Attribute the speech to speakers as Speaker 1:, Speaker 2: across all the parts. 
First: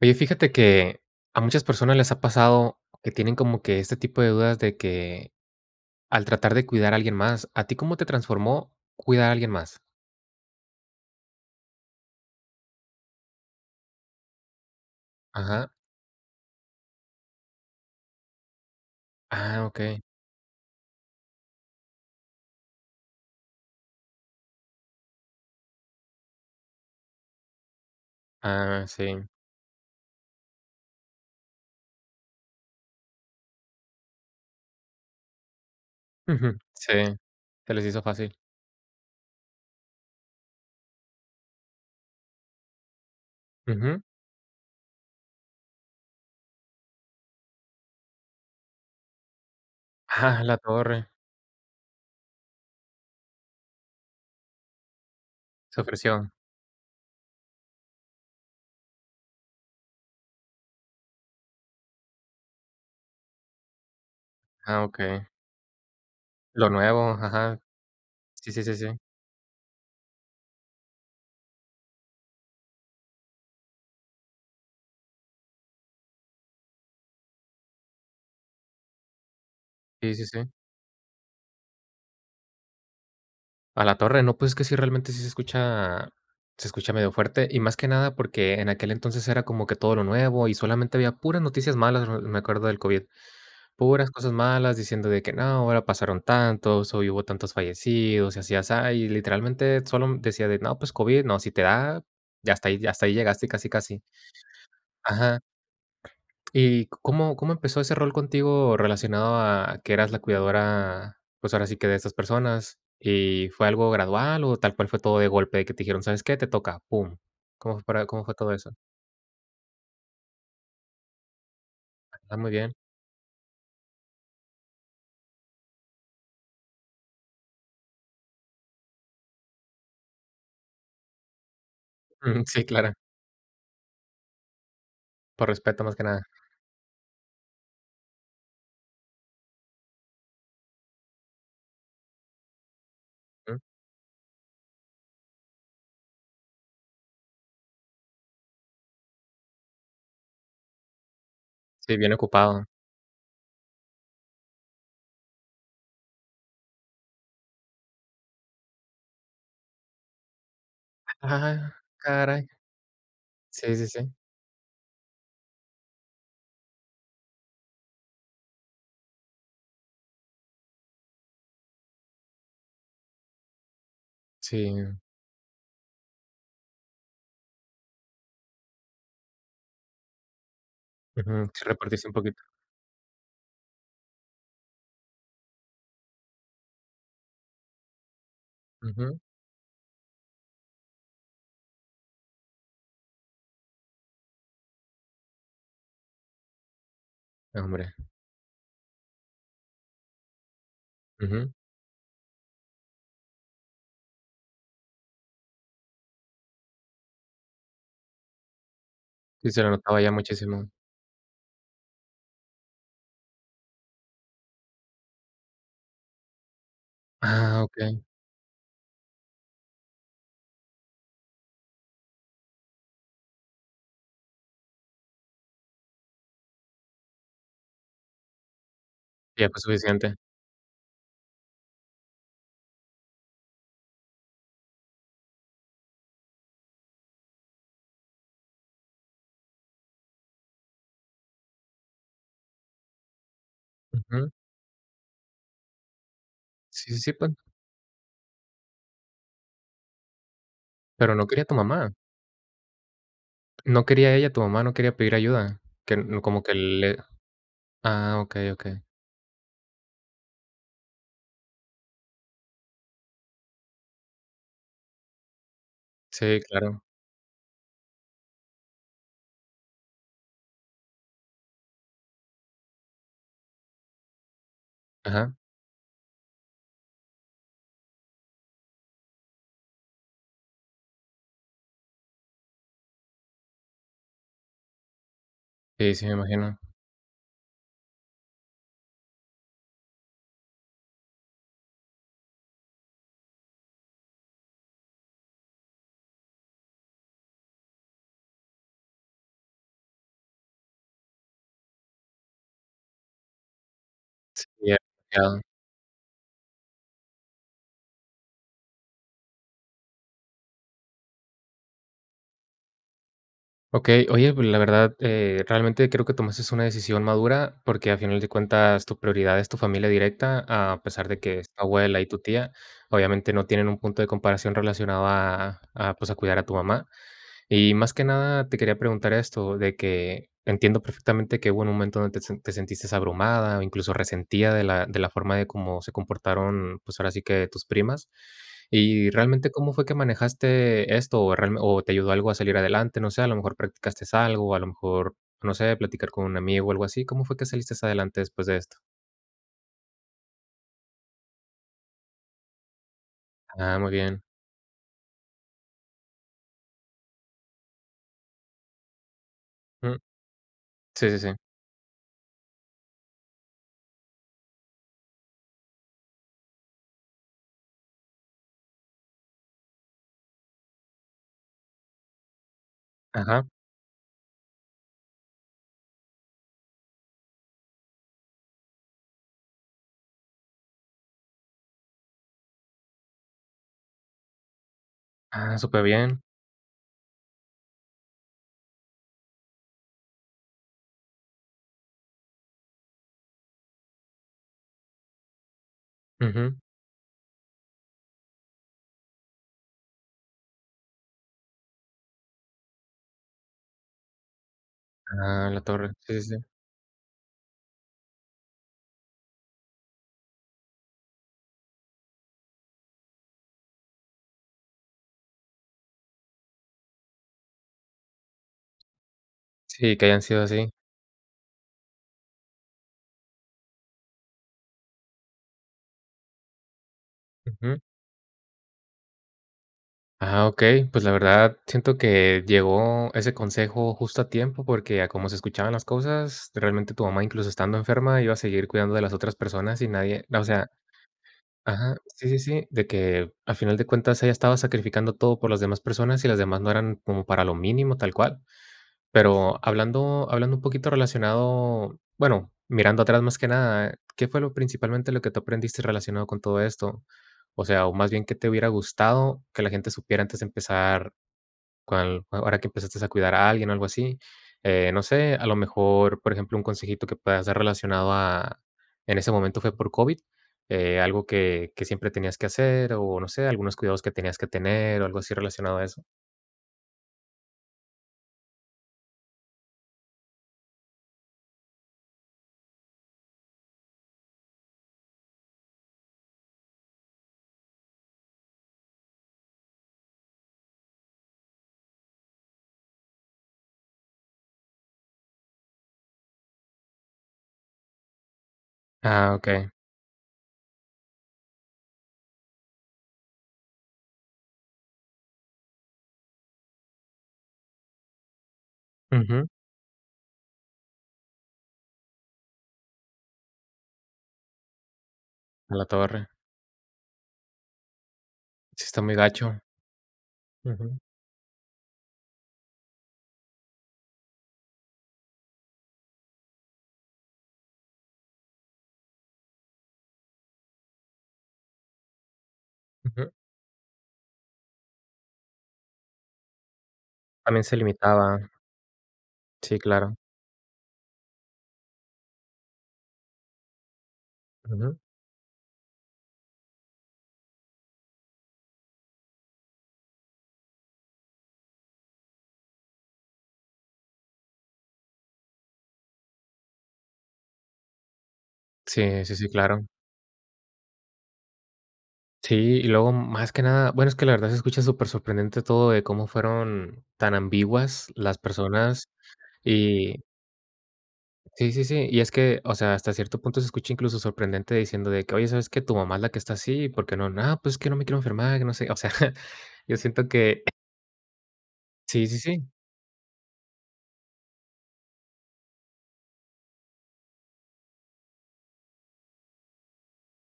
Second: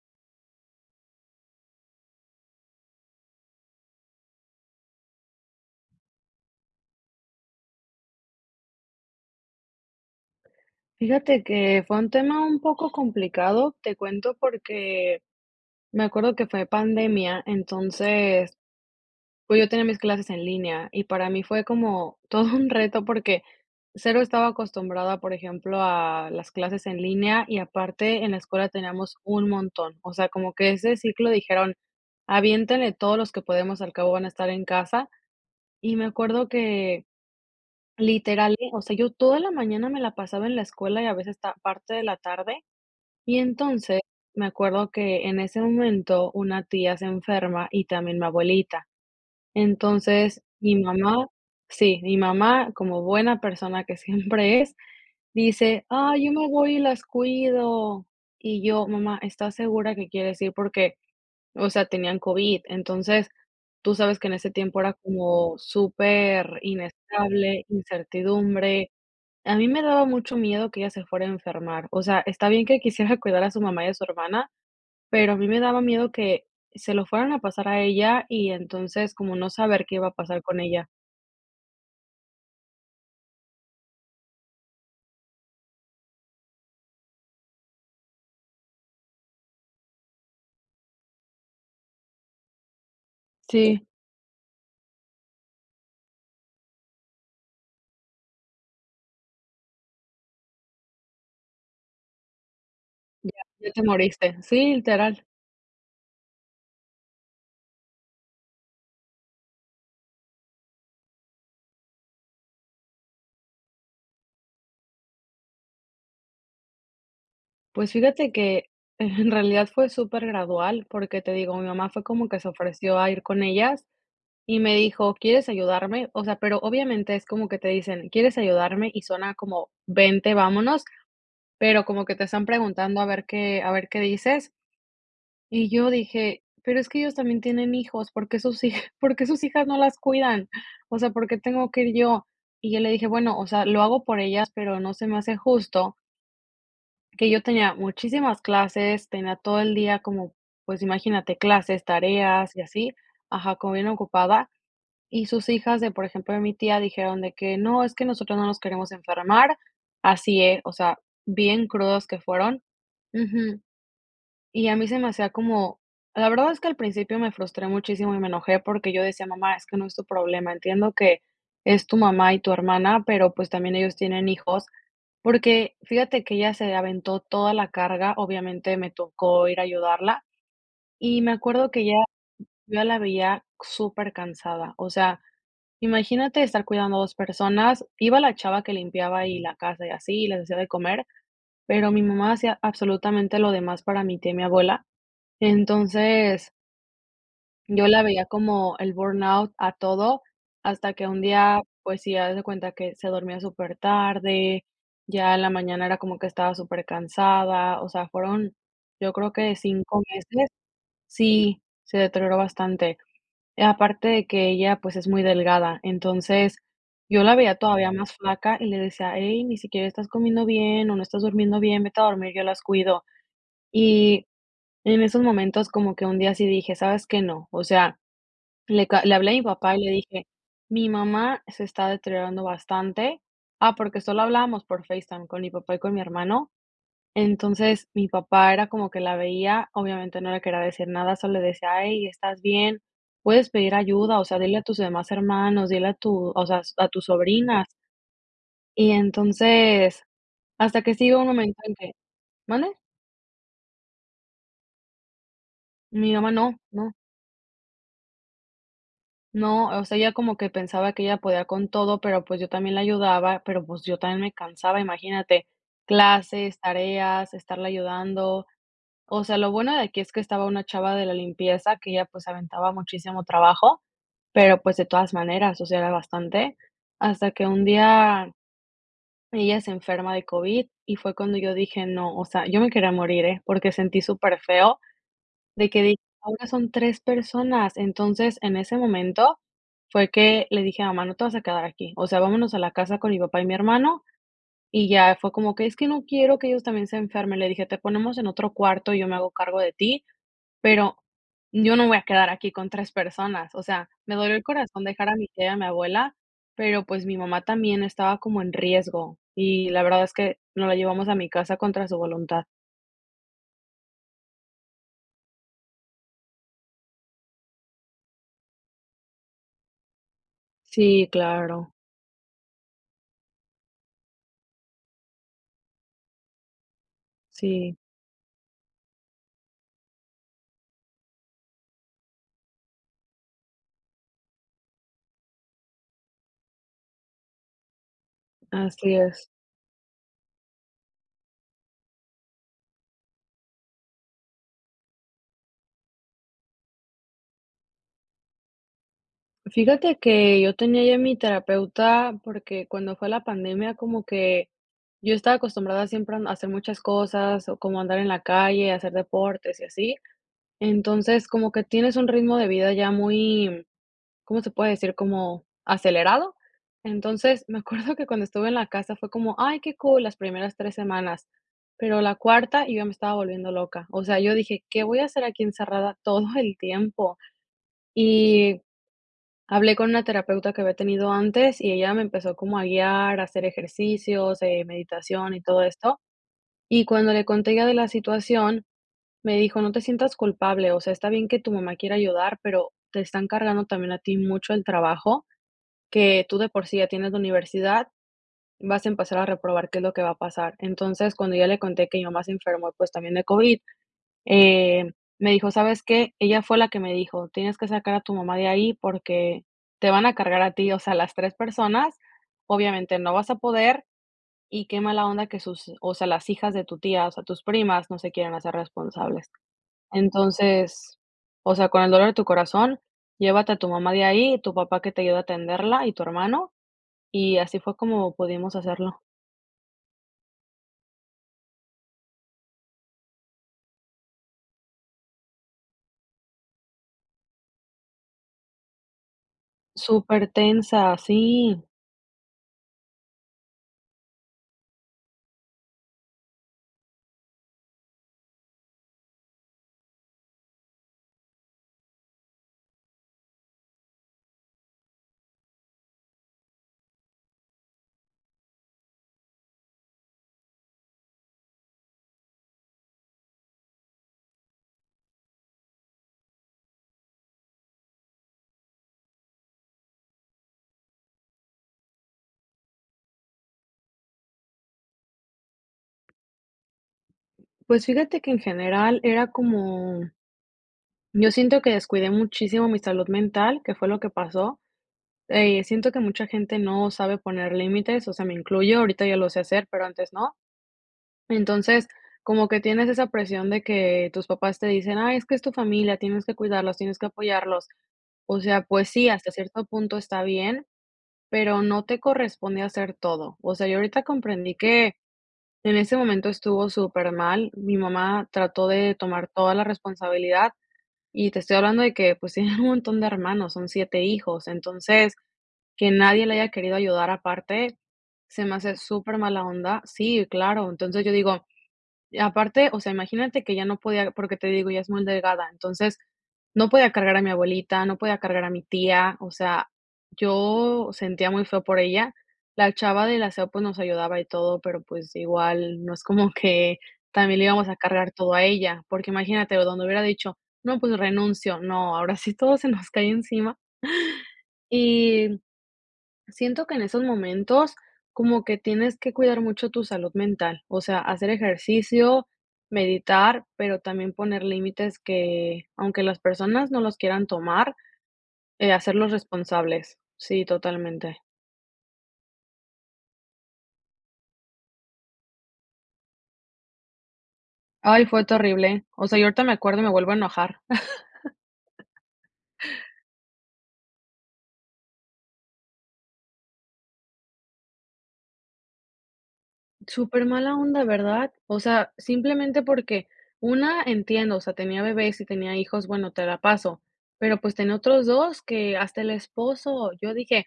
Speaker 1: Oye, fíjate que a muchas personas les ha pasado que tienen como que ese tipo de dudas de que al tratar de cuidar a alguien más ¿a ti cómo te transformó cuidar a alguien más?
Speaker 2: Fíjate que fue un tema un poco complicado. Te cuento, porque
Speaker 1: Ajá.
Speaker 2: me acuerdo que fue pandemia, entonces, pues
Speaker 1: Ah,
Speaker 2: yo tenía mis
Speaker 1: okey.
Speaker 2: clases en línea, y para mí fue como todo un reto, porque cero estaba acostumbrada a, por ejemplo, a las clases en línea, y aparte en la escuela
Speaker 1: Ah,
Speaker 2: teníamos
Speaker 1: si.
Speaker 2: un montón. O sea, como que ese ciclo dijeron: "Aviéntele todos los que podemos al cabo van a estar en casa". Y me acuerdo
Speaker 1: Ujú, sí.
Speaker 2: que
Speaker 1: Se les hizo fácil.
Speaker 2: literal, o sea, yo toda la mañana me la pasaba en la escuela y a veces está parte de la tarde. Y
Speaker 1: Ujú.
Speaker 2: entonces, me acuerdo que en ese momento, una tía se enferma y también mi abuelita.
Speaker 1: ¡Ah,
Speaker 2: Entonces,
Speaker 1: la
Speaker 2: mi
Speaker 1: torre!
Speaker 2: mamá Sí. Mi mamá como buena persona que siempre es,
Speaker 1: Se
Speaker 2: dice: "Ay,
Speaker 1: ofreció.
Speaker 2: yo me voy y las cuido". Y yo: "Mamá, ¿estás segura que quieres ir?". Porque, o sea, tenían COVID. Entonces, tú sabes que en ese tiempo
Speaker 1: Ah,
Speaker 2: era
Speaker 1: okey.
Speaker 2: como
Speaker 1: Lo nuevo, ajá.
Speaker 2: superinestable,
Speaker 1: Sí, sí, sí,
Speaker 2: incertidumbre.
Speaker 1: sí.
Speaker 2: A mí me daba mucho miedo que ella se fuera a enfermar. O sea, está bien que quisiera cuidar a su mamá y a su hermana, pero a mí me daba miedo que se lo fueran a pasar a ella, y entonces, como no saber qué iba a
Speaker 1: Sí, sí,
Speaker 2: pasar
Speaker 1: si.
Speaker 2: con ella.
Speaker 1: A la torre, ¿no?, pues, es que sí, realmente sí se escucha se escucha medio fuerte, y más que nada porque en aquel entonces era como que todo lo nuevo, y solamente había puras noticias malas, eh, me acuerdo del COVID.
Speaker 2: Sí.
Speaker 1: Puras cosas malas, diciendo de que: "No, ahora pasaron tantos, o hubo tantos fallecidos", y así y asá, y literalmente, sólo decía: "De no, pues COVID, no, si te da" y hasta ahí y hasta ahí
Speaker 2: Ya,
Speaker 1: llegaste casi,
Speaker 2: ya te
Speaker 1: casi.
Speaker 2: moriste. Sí, literal.
Speaker 1: Ajá, ¿Y có cómo empezó ese rol contigo relacionado a que eras la cuidadora, pues, ahora sí que de esas personas? Y fue algo gradual o tal cual fue todo de golpe, que te dijeron: "¿Sabes qué?, te toca", pum. ¿Cómo
Speaker 2: Pues
Speaker 1: para cómo
Speaker 2: fíjate
Speaker 1: fue todo
Speaker 2: que,
Speaker 1: eso?
Speaker 2: en realidad fue supergradual, porque te digo, mi mamá fue como
Speaker 1: Ah,
Speaker 2: que se
Speaker 1: muy bien.
Speaker 2: ofreció a ir con ellas y me dijo: "¿Quieres ayudarme?" O sea, pero obviamente es como que te dicen: "¿Quieres ayudarme?" Y suena como vente, vámonos, pero como que te
Speaker 1: Ujú.
Speaker 2: están
Speaker 1: Sí, claro.
Speaker 2: preguntando a ver que a ver qué dices.
Speaker 1: Por
Speaker 2: Y
Speaker 1: respeto,
Speaker 2: yo
Speaker 1: más que nada.
Speaker 2: dije: "Pero es que ellos también tienen hijos, ¿por qué sus hij, por qué sus hijas no las cuidan? O sea, ¿por qué tengo que ir yo?" Y yo le dije: "Bueno, o
Speaker 1: Jum.
Speaker 2: sea, lo hago por ellas, pero no se me hace justo". Que yo tenía muchísimas clases, tenía todo el día como, pues, imagínate clases,
Speaker 1: Sí, bien
Speaker 2: tareas, y
Speaker 1: ocupado.
Speaker 2: así. Ajá, como bien ocupada, y sus hijas de, por ejemplo, de mi tía dijeron de que: "No, es que nosotros no nos queremos enfermar", así es, o sea, bien
Speaker 1: Ah,
Speaker 2: crudas que
Speaker 1: caray.
Speaker 2: fueron. Ujú.
Speaker 1: Si, si, si.
Speaker 2: Y a mí se me hacía como la verdad es que al principio me frustré muchísimo y me enojé porque yo decía: "Mamá, es que no es tu problema, entiendo que es tu mamá y tu hermana, pero, pues, también ellos tienen hijos",
Speaker 1: Si.
Speaker 2: porque fíjate que ella se aventó toda la carga, obviamente, me tocó ir a ayudarla, y me
Speaker 1: Ujú, sí
Speaker 2: acuerdo que ella
Speaker 1: repartiste un poquito.
Speaker 2: yo ya la veía supercansada. O sea, imagínate estar cuidando a 2 personas, iba la chava que
Speaker 1: Ujú.
Speaker 2: limpiaba y la casa y así, les hacia de comer, pero mi mamá hacía absolutamente lo demás para mi tía y mi abuela, entonces
Speaker 1: No
Speaker 2: Yo
Speaker 1: hombre.
Speaker 2: la veía como el burnout a todo, hasta que un
Speaker 1: Ujú.
Speaker 2: día, pues sí, haz de cuenta que se dormía supertarde, ya en la mañana era como que estaba supercansada, o sea, fueron, yo creo
Speaker 1: Sí,
Speaker 2: que
Speaker 1: se le
Speaker 2: 5
Speaker 1: notaba ya
Speaker 2: meses
Speaker 1: muchísimo.
Speaker 2: Sí, se deterioró bastante. Aparte de que ella, pues es muy delgada, entonces, yo la veía
Speaker 1: Ah,
Speaker 2: todavía
Speaker 1: okey.
Speaker 2: más flaca y le decía: "Ey, ni siquiera estás comiendo bien o no estás durmiendo bien, vete a dormir, yo las cuido". Y en esos momentos como que un día sí dije: "¿Sabes qué? No, o sea", le ca le hablé a mi
Speaker 1: Ya fue
Speaker 2: papá y le
Speaker 1: suficiente.
Speaker 2: dije: "Mi mamá se está deteriorando bastante", ah, porque solo hablábamos por FaceTime con mi papá y con mi hermano. Entonces, mi papá era como que la veía, obviamente, no le quería decir nada, solo le decía: "Ey, ¿estás bien? Puedes pedir ayuda, o
Speaker 1: Ujú.
Speaker 2: sea, dile a tus demás hermanos, dile a tu, o sea, s a
Speaker 1: Sí, sí,
Speaker 2: tus
Speaker 1: sí [unintelligible]
Speaker 2: sobrinas". Y, entonces, hasta que sí
Speaker 1: ¿Pero
Speaker 2: llegó
Speaker 1: no
Speaker 2: un
Speaker 1: quería tu
Speaker 2: momento en que
Speaker 1: mamá?
Speaker 2: ¿Mande?
Speaker 1: ¿No quería ella, tu mamá, no quería pedir ayuda?, que
Speaker 2: Mi
Speaker 1: no
Speaker 2: mamá
Speaker 1: como
Speaker 2: no,
Speaker 1: que
Speaker 2: no.
Speaker 1: le Ah, okey okey.
Speaker 2: No, o sea, ella como que pensaba que ella podía con todo, pero, pues, yo también la ayudaba, pero, pues, yo también me cansaba, imagínate,
Speaker 1: Sí,
Speaker 2: clases,
Speaker 1: claro.
Speaker 2: tareas, estarla ayudando. O sea, lo bueno de aquí es que estaba una chava de la limpieza, que ella, pues, se aventaba muchísimo trabajo, pero, pues, de todas
Speaker 1: Ajá.
Speaker 2: maneras, o sea, era bastante. Hasta que un día, ella se enferma de COVID, y fue cuando yo dije: "No" o sea, yo me quería morir, ¿eh?, porque sentí súper feo, de que
Speaker 1: Sí,
Speaker 2: dije:
Speaker 1: sí me
Speaker 2: "Ahora
Speaker 1: imagino.
Speaker 2: son 3 personas". Entonces, en ese momento fue que le dije a mamá: "No te vas a quedar aquí. O sea, vámonos a la casa con mi papá y mi hermano", y ya fue como que: "Es que no quiero que ellos también se enfermen". Le dije: "Te ponemos en otro cuarto, y yo me hago cargo de ti, pero yo no me voy a quedar aquí con 3 personas". O sea, me dolió el
Speaker 1: Sí.
Speaker 2: corazón dejar a mi
Speaker 1: [unintelligible]
Speaker 2: tía y a mi abuela, pero, pues, mi mamá también estaba como en riesgo, y la verdad es que nos la llevamos a mi casa contra su voluntad.
Speaker 1: Okey, oye, pues, la verdad, eh, realmente creo que tomaste una decisión madura. Porque a final de cuentas tu prioridad es tu familia directa, a pesar
Speaker 2: Sí,
Speaker 1: de que es tu
Speaker 2: claro.
Speaker 1: abuela y tu tía, obviamente, no tienen un punto de comparación relacionado a a, a pues, a cuidar a tu mamá. Y
Speaker 2: Si.
Speaker 1: más que nada, te quería preguntar esto, de que entiendo perfectamente que hubo un momento donde te se te sentiste abrumada, o incluso resentida de la de la forma de cómo se comportaron, pues, ahora sí, que tus primas.
Speaker 2: Así
Speaker 1: Y
Speaker 2: es.
Speaker 1: realmente, ¿cómo fue que manejaste esto? O realme o te ayudó algo a salir adelante, no sé, a lo mejor practicaste algo, o a lo mejor, no sé, platicar con un amigo o algo así, ¿cómo fue que saliste adelante después de esto?
Speaker 2: Fíjate que yo tenía ya mi terapeuta, porque cuando fue la pandemia,
Speaker 1: Ah, muy
Speaker 2: como
Speaker 1: bien.
Speaker 2: que yo estaba acostumbrada siempre a m a hacer muchas cosas, o como andar en la calle, hacer deportes y así.
Speaker 1: Jum. Sí, sí,
Speaker 2: Entonces,
Speaker 1: sí.
Speaker 2: como que tienes un ritmo de vida ya muy, ¿cómo se puede decir? Como ¿acelerado? Entonces, me acuerdo que cuando estuve en la casa fue como: "Ay, qué cool", las primeras 3 semanas, pero la cuarta, yo ya me estaba
Speaker 1: Ajá.
Speaker 2: volviendo loca. O sea, yo dije: "¿Qué voy a hacer aquí encerrada todo el tiempo?". Y hablé con una terapeuta que había tenido antes, y ella me empezó como a guiar, a hacer ejercicios, eh, meditación y
Speaker 1: Ah,
Speaker 2: todo esto,
Speaker 1: superbién.
Speaker 2: Y cuando le conté ya de la situación, me dijo: "No te sientas culpable, o sea, está bien que tu mamá quiera ayudar, pero te están cargando también a ti mucho el trabajo, que tú de
Speaker 1: Ujú.
Speaker 2: por sí ya tienes la universidad, vas a empezar a reprobar qué es lo que va a pasar". Entonces, cuando ya le conté que mi mamá se enfermó, pues, también de COVID, eh, me
Speaker 1: Ah,
Speaker 2: dijo:
Speaker 1: la
Speaker 2: "¿Sabes
Speaker 1: torre.
Speaker 2: qué?"
Speaker 1: Sí, sí,
Speaker 2: Ella
Speaker 1: sí.
Speaker 2: fue la que me dijo: "Tienes que sacar a tu mamá de ahí, porque te van a cargar a ti, o sea, las 3 personas, obviamente no vas a poder, y qué mala onda que sus o sea, las hijas de tu tía, o sea, tus primas no se quieren hacer responsables.
Speaker 1: Sí, que hayan sido así.
Speaker 2: Entonces, o sea, con el dolor de tu corazón, llévate a tu mamá de ahí, tu papá que te ayude a atenderla, y tu hermano", y así fue
Speaker 1: Ujú.
Speaker 2: como pudimos hacerlo.
Speaker 1: Ajá, okey. Pues, la verdad, siento que llegó ese consejo justo a tiempo, porque a como se escuchaban las cosas, realmente, tu mamá, incluso, estando enferma, iba a seguir cuidando de las otras personas, y nadie n o sea
Speaker 2: Supertensa, sí.
Speaker 1: ajá, sí, sí, sí. De que al final de cuentas ella estaba sacrificando todo por las demás personas, y las demás no eran como para lo mínimo, tal cual. Pero hablando hablando un poquito relacionado bueno, mirando atrás más que nada, ¿qué fue lo principalmente lo que tú aprendiste relacionado con todo esto? O sea, o más bien, ¿qué te hubiera gustado que la gente supiera antes de empezar cuál ahora que empezaste a cuidar a alguien, algo así. Eh, no sé, a lo mejor, por ejemplo, un consejito que puedas dar relacionado a en ese momento fue por COVID, eh, algo que, que siempre tenías que hacer, o, no sé, algunos cuidados que tenías que tener, o algo así relacionado a eso.
Speaker 2: Pues, fíjate que en general era como Yo siento que descuidé muchísimo mi salud mental, que fue lo que pasó. Eh, siento que mucha gente no sabe poner límites, o sea, me incluyo, ahorita ya lo sé hacer, pero antes no. Entonces, como que tienes esa presión de que tus papás te dicen: "Ay, es que es tu familia, tienes que cuidarlos, tienes que apoyarlos". O sea, pues sí, hasta
Speaker 1: Ah,
Speaker 2: cierto
Speaker 1: okey.
Speaker 2: punto está bien, pero no te corresponde hacer todo. O sea, yo ahorita comprendí que en ese momento estuvo supermal. Mi mamá trató de tomar
Speaker 1: Ujú.
Speaker 2: toda la responsabilidad, y te estoy hablando de que, pues, tienen un montón de hermanos, son 7 hijos. Entonces,
Speaker 1: A la
Speaker 2: que nadie
Speaker 1: torre.
Speaker 2: le haya querido ayudar aparte, se me hace
Speaker 1: Sí está muy
Speaker 2: súper mala
Speaker 1: gacho.
Speaker 2: onda. Sí, claro,
Speaker 1: Ujú.
Speaker 2: entonces, yo digo y aparte, o sea, imagínate que ya no podía, porque te digo, ella es muy delgada, entonces, no podía cargar a mi abuelita, no podía cargar a mi tía, o sea, yo sentía muy feo por ella. La chava del
Speaker 1: Ujú.
Speaker 2: aseo, pues, nos ayudaba y todo, pero, pues, igual no es como que también le
Speaker 1: También
Speaker 2: íbamos
Speaker 1: se
Speaker 2: a cargar todo a
Speaker 1: limitaba.
Speaker 2: ella, porque imagínate,
Speaker 1: Sí,
Speaker 2: donde hubiera
Speaker 1: claro.
Speaker 2: dicho: "No, pues, renuncio", no, ahora sí todo se nos cae encima.
Speaker 1: Ujú.
Speaker 2: Y siento que en esos momentos como que tienes que cuidar mucho tu salud mental, o sea, hacer ejercicio, meditar, pero también poner límites, que aunque las personas no los quieran tomar, eh, hacerlos
Speaker 1: Sí, sí, sí, claro.
Speaker 2: responsables. Sí, totalmente.
Speaker 1: Sí, y luego, más que nada bueno, es que la verdad se escucha súper sorprendente todo de cómo fueron tan
Speaker 2: Ay,
Speaker 1: ambiguas
Speaker 2: fue
Speaker 1: las
Speaker 2: terrible. O
Speaker 1: personas.
Speaker 2: sea, yo ahorita me acuerdo y me vuelvo a
Speaker 1: Y
Speaker 2: enojar.
Speaker 1: Sí, sí, sí, y es que, o sea, hasta cierto punto se escucha, incluso, sorprendente diciendo de que: "Oye, ¿sabes qué? Tu mamá es la que está así, ¿por qué no?". "No, pues es que no me quiero enfermar, que no sé". O sea, yo
Speaker 2: Súper
Speaker 1: siento
Speaker 2: mala
Speaker 1: que
Speaker 2: onda, ¿verdad? O sea,
Speaker 1: Sí, sí,
Speaker 2: simplemente,
Speaker 1: sí.
Speaker 2: porque una entiendo, o sea, tenía bebés y tenía hijos, bueno, te la paso, pero, pues, tenía otros 2 que hasta el esposo, yo dije,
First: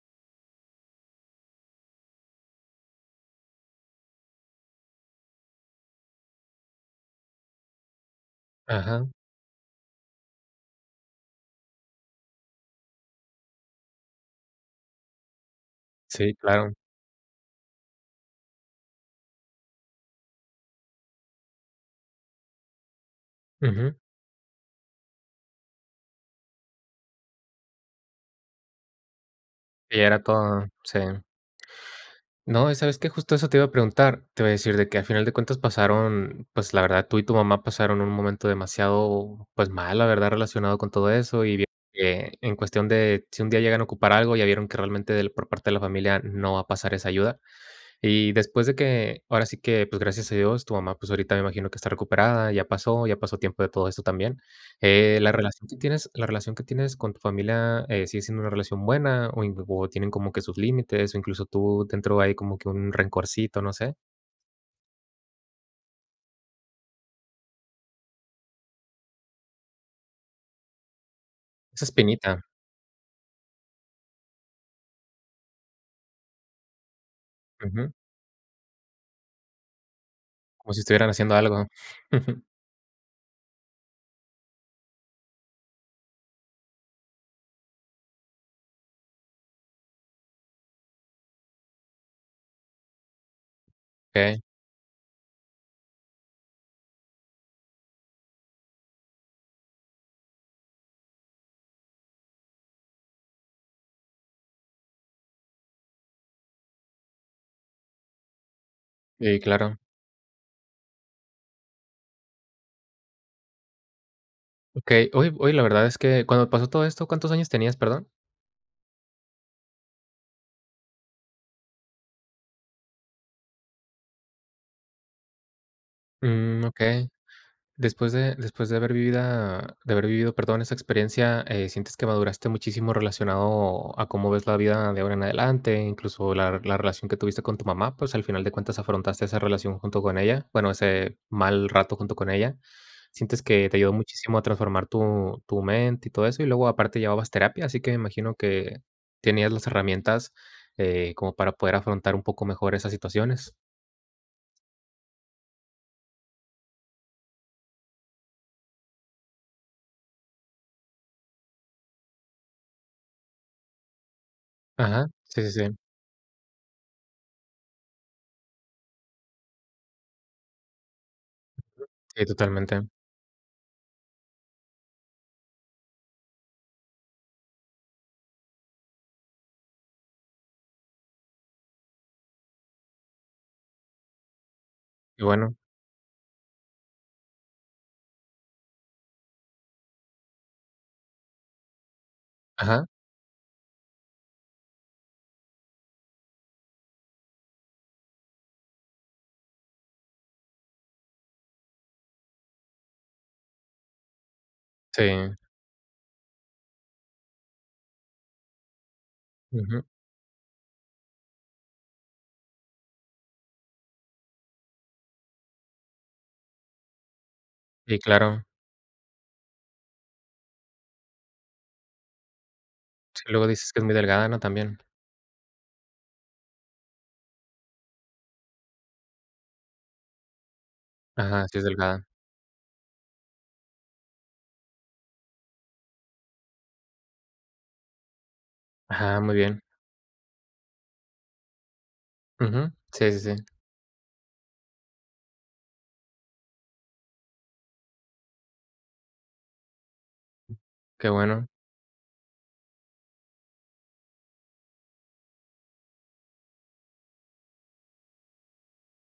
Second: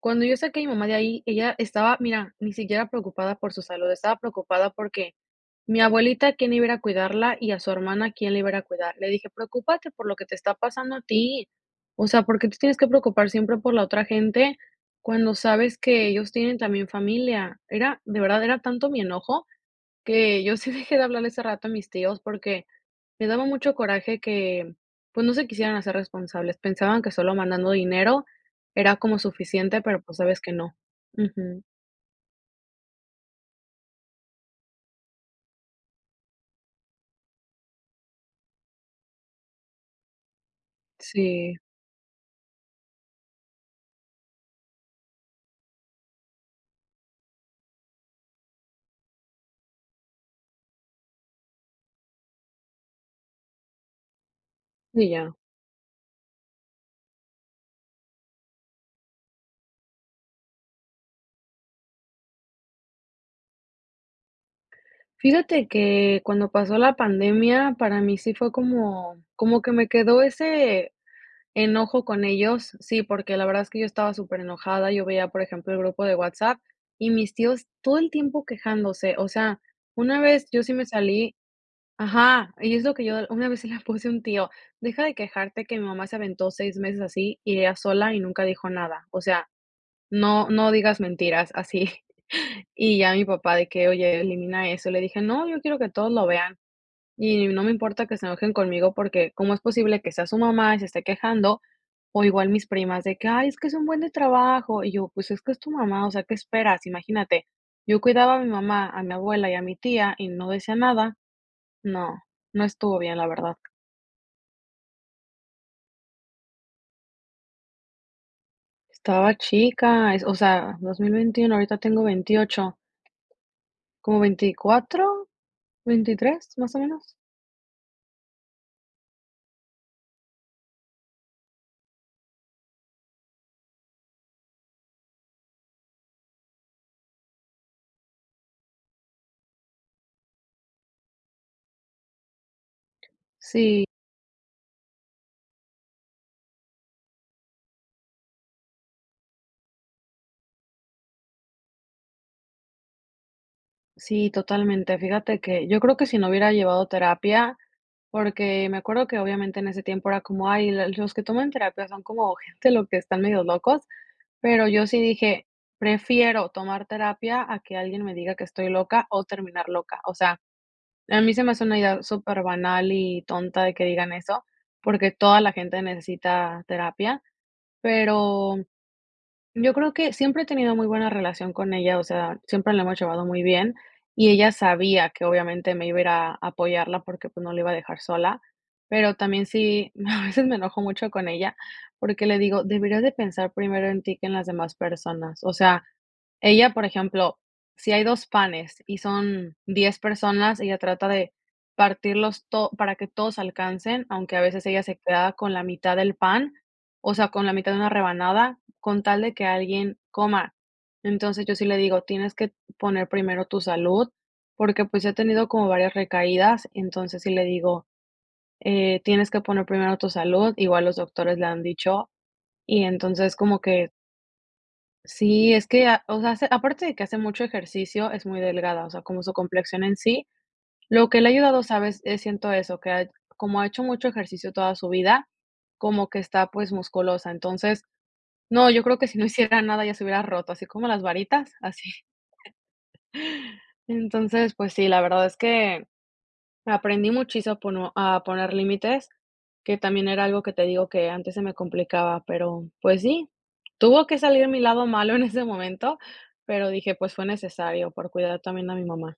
Speaker 2: cuando yo saqué a mi mamá de ahí, ella estaba, mira, ni siquiera preocupada por su salud, estaba preocupada, porque mi abuelita, ¿quién iba a ir a cuidarla y a su hermana quién le iba a ir a cuidar? Le
Speaker 1: Ajá.
Speaker 2: dije: "Preocúpate por lo que te está pasando a ti. O sea, porque te tienes que preocupar siempre por la otra gente, cuando sabes que ellos
Speaker 1: Sí,
Speaker 2: tienen
Speaker 1: claro.
Speaker 2: también familia". Era, de verdad, era tanto mi enojo que yo sí dejé de hablarle hace rato a mis tíos, porque me daba mucho
Speaker 1: Ujú.
Speaker 2: coraje que, pues, no se quisieran hacer responsables. Pensaban que solo mandando dinero era como suficiente, pero,
Speaker 1: Ella
Speaker 2: pues
Speaker 1: era
Speaker 2: sabes que
Speaker 1: todo.
Speaker 2: no.
Speaker 1: Sí.
Speaker 2: Ujú.
Speaker 1: No, ¿y sabes qué? Justo eso te iba a preguntar, te iba a decir de que a final de cuentas pasaron, pues, la verdad, tú y tu mamá pasaron un momento demasiado, pues, mal, la verdad, relacionado con todo eso.
Speaker 2: Sí.
Speaker 1: Y bi e en cuestión de si un día llegan a ocupar algo, ya vieron que realmente por parte de la familia no va a pasar esa ayuda. Y después de que, ahora sí que, pues, gracias a Dios, tu mamá, pues, ahorita me imagino que está recuperada, ya pasó, ya pasó tiempo de todo eso también.
Speaker 2: Sí,
Speaker 1: Eh, la
Speaker 2: ya.
Speaker 1: relación que tienes la relación que tienes con tu familia eh, sigue siendo una relación buena, o in o tienen como que sus límites, o incluso, tú dentro hay como que un rencorcito, no sé.
Speaker 2: Fíjate que cuando pasó la pandemia para mí sí fue como, como que me quedó ese
Speaker 1: Esa
Speaker 2: enojo con
Speaker 1: espinita.
Speaker 2: ellos. Sí, porque la verdad es que yo estaba superenojada, yo veía, por ejemplo, el grupo de WhatsApp, y mis tíos
Speaker 1: Ujú.
Speaker 2: todo el tiempo quejándose. O sea, una vez yo sí
Speaker 1: Como si
Speaker 2: me
Speaker 1: estuvieran
Speaker 2: salí
Speaker 1: haciendo algo.
Speaker 2: Ajá, y es lo que yo una vez se la puse a un tío: "Deja de quejarte que mi mamá se aventó 6 meses así, y ella sola y nunca dijo nada. O sea, no, no digas mentiras así". Y ya mi papá de que: "Oye
Speaker 1: Okey.
Speaker 2: elimina eso", le dije: "No, yo quiero que todos lo vean, y no me importa que se enojen conmigo". Porque cómo es posible que sea su mamá y se esté quejando, o igual mis primas de que: "Ay es que es un buen de trabajo", y yo: "Pues, es que es tu mamá, o sea, ¿qué esperas?" Imagínate. Yo cuidaba a mi mamá, a mi
Speaker 1: Sí,
Speaker 2: abuela y a mi
Speaker 1: claro.
Speaker 2: tía, y no decía nada. No, no estuvo bien, la verdad.
Speaker 1: Okey. Oye Oye la verdad es que cuando pasó todo esto, ¿cuántos años tenías, perdón?
Speaker 2: Estaba chica, es o sea, 2021 ahorita tengo 28 ¿Como 24, 23
Speaker 1: Mm,
Speaker 2: más o
Speaker 1: okey.
Speaker 2: menos?
Speaker 1: Después de después de haber vivido de haber vivido, perdón, esa experiencia, eh, ¿sientes que maduraste muchísimo relacionado a cómo ves la vida de ahora en adelante, incluso, la la relación que tuviste con tu mamá? Pues, al final de cuentas afrontaste esa relación junto con ella. Bueno, ese mal rato junto con ella. Sientes que te
Speaker 2: Sí.
Speaker 1: ayudó muchísimo a transformar tu tu mente y todo eso. Y luego aparte llevabas terapia, así que me imagino que tenías las herramientas, eh, como para poder afrontar un poco mejor esas situaciones.
Speaker 2: Sí, totalmente. Fíjate que yo creo que si no hubiera llevado terapia porque me acuerdo que obviamente en ese tiempo era como: "Ay, l los que toman terapia son como gente los que están medio locos", pero yo sí
Speaker 1: Ajá. Sí,
Speaker 2: dije:
Speaker 1: sí, sí.
Speaker 2: "Prefiero tomar terapia a que alguien me diga que estoy loca, o terminar loca". O sea, a mí se me hace una idea
Speaker 1: Sí,
Speaker 2: súper
Speaker 1: totalmente.
Speaker 2: banal y tonta de que digan eso, porque toda la gente necesita terapia, pero yo creo que siempre he tenido muy buena relación con ella, o sea, siempre la hemos llevado muy bien. Y ella sabía
Speaker 1: Que
Speaker 2: que
Speaker 1: bueno.
Speaker 2: obviamente me iba a ir a apoyarla porque, pues, no la iba a dejar sola, pero también sí, a veces me enojo mucho con ella, porque le digo:
Speaker 1: Ajá.
Speaker 2: "Deberías de pensar primero en ti que en las demás personas". O sea, ella, por ejemplo, si hay 2 panes y son 10 personas, ella trata de partirlos to para que todos alcancen, aunque a veces ella se queda
Speaker 1: Sí.
Speaker 2: con la mitad del pan, o sea, con la mitad de una rebanada, con tal de que
Speaker 1: Ujú.
Speaker 2: alguien coma. Entonces, yo sí le digo: "Tienes que poner primero tu salud", porque, pues, si ha tenido como varias recaídas, entonces, sí le digo:
Speaker 1: Sí, claro.
Speaker 2: "Eh, tienes que poner primero tu salud", igual los doctores le han dicho. Y
Speaker 1: Sí.
Speaker 2: entonces,
Speaker 1: Luego
Speaker 2: como
Speaker 1: dices que es
Speaker 2: que
Speaker 1: muy delgada, ¿no? También.
Speaker 2: Sí, es que a o sea, aparte de que hace mucho ejercicio, es muy delgada. O sea, como su complexión en sí. Lo que le ha
Speaker 1: Ajá, sí
Speaker 2: ayudado,
Speaker 1: es
Speaker 2: ¿sabes?
Speaker 1: delgada.
Speaker 2: Eh, siento eso, que ha como ha hecho mucho ejercicio toda su vida, como que está, pues, musculosa. Entonces, no, yo creo que si
Speaker 1: Ajá,
Speaker 2: no
Speaker 1: muy
Speaker 2: hiciera
Speaker 1: bien.
Speaker 2: nada, ya se hubiera roto, así como las varitas, así.
Speaker 1: Ujú. Sí, sí, sí.
Speaker 2: Entonces, pues sí, la verdad es que aprendí muchísimo a pono a poner límites. Que también era algo que te digo
Speaker 1: Qué
Speaker 2: que antes se
Speaker 1: bueno.
Speaker 2: me complicaba, pero, pues sí, tuvo que salir mi lado malo en ese momento, pero dije: "Pues fue necesario por cuidar también a mi mamá".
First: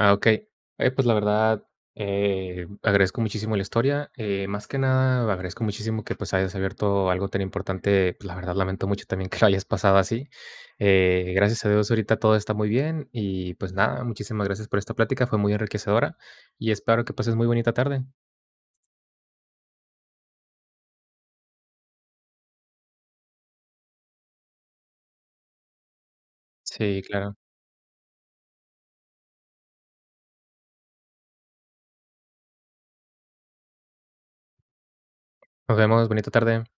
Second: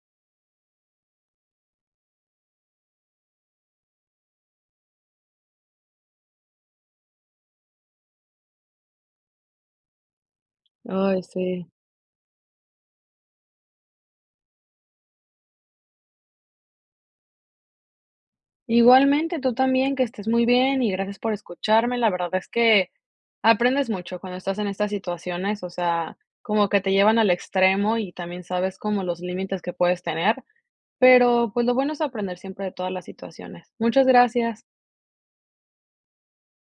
Speaker 1: Ah, okey. Oye pues, la verdad, eh, agradezco muchísimo la historia. Eh, más que nada, agradezco muchísimo que, pues, hayas abierto algo tan importante. Pues la verdad, lamento mucho también que lo hayas pasado así.
Speaker 2: Ay,
Speaker 1: Eh, gracias
Speaker 2: sí.
Speaker 1: a Dios, ahorita todo está muy bien. Y, pues nada, muchísimas gracias por esta plática, fue muy enriquecedora, y espero que pases muy bonita tarde.
Speaker 2: Igualmente tú también, que estés muy bien y gracias por escucharme. La verdad es que aprendes mucho cuando estás en estas situaciones, o sea, como que te
Speaker 1: Sí,
Speaker 2: llevan al
Speaker 1: claro.
Speaker 2: extremo y también sabes como los límites que puedes tener, pero pues lo bueno es aprender siempre de todas las situaciones. Muchas gracias.
Speaker 1: Nos vemos, bonita tarde.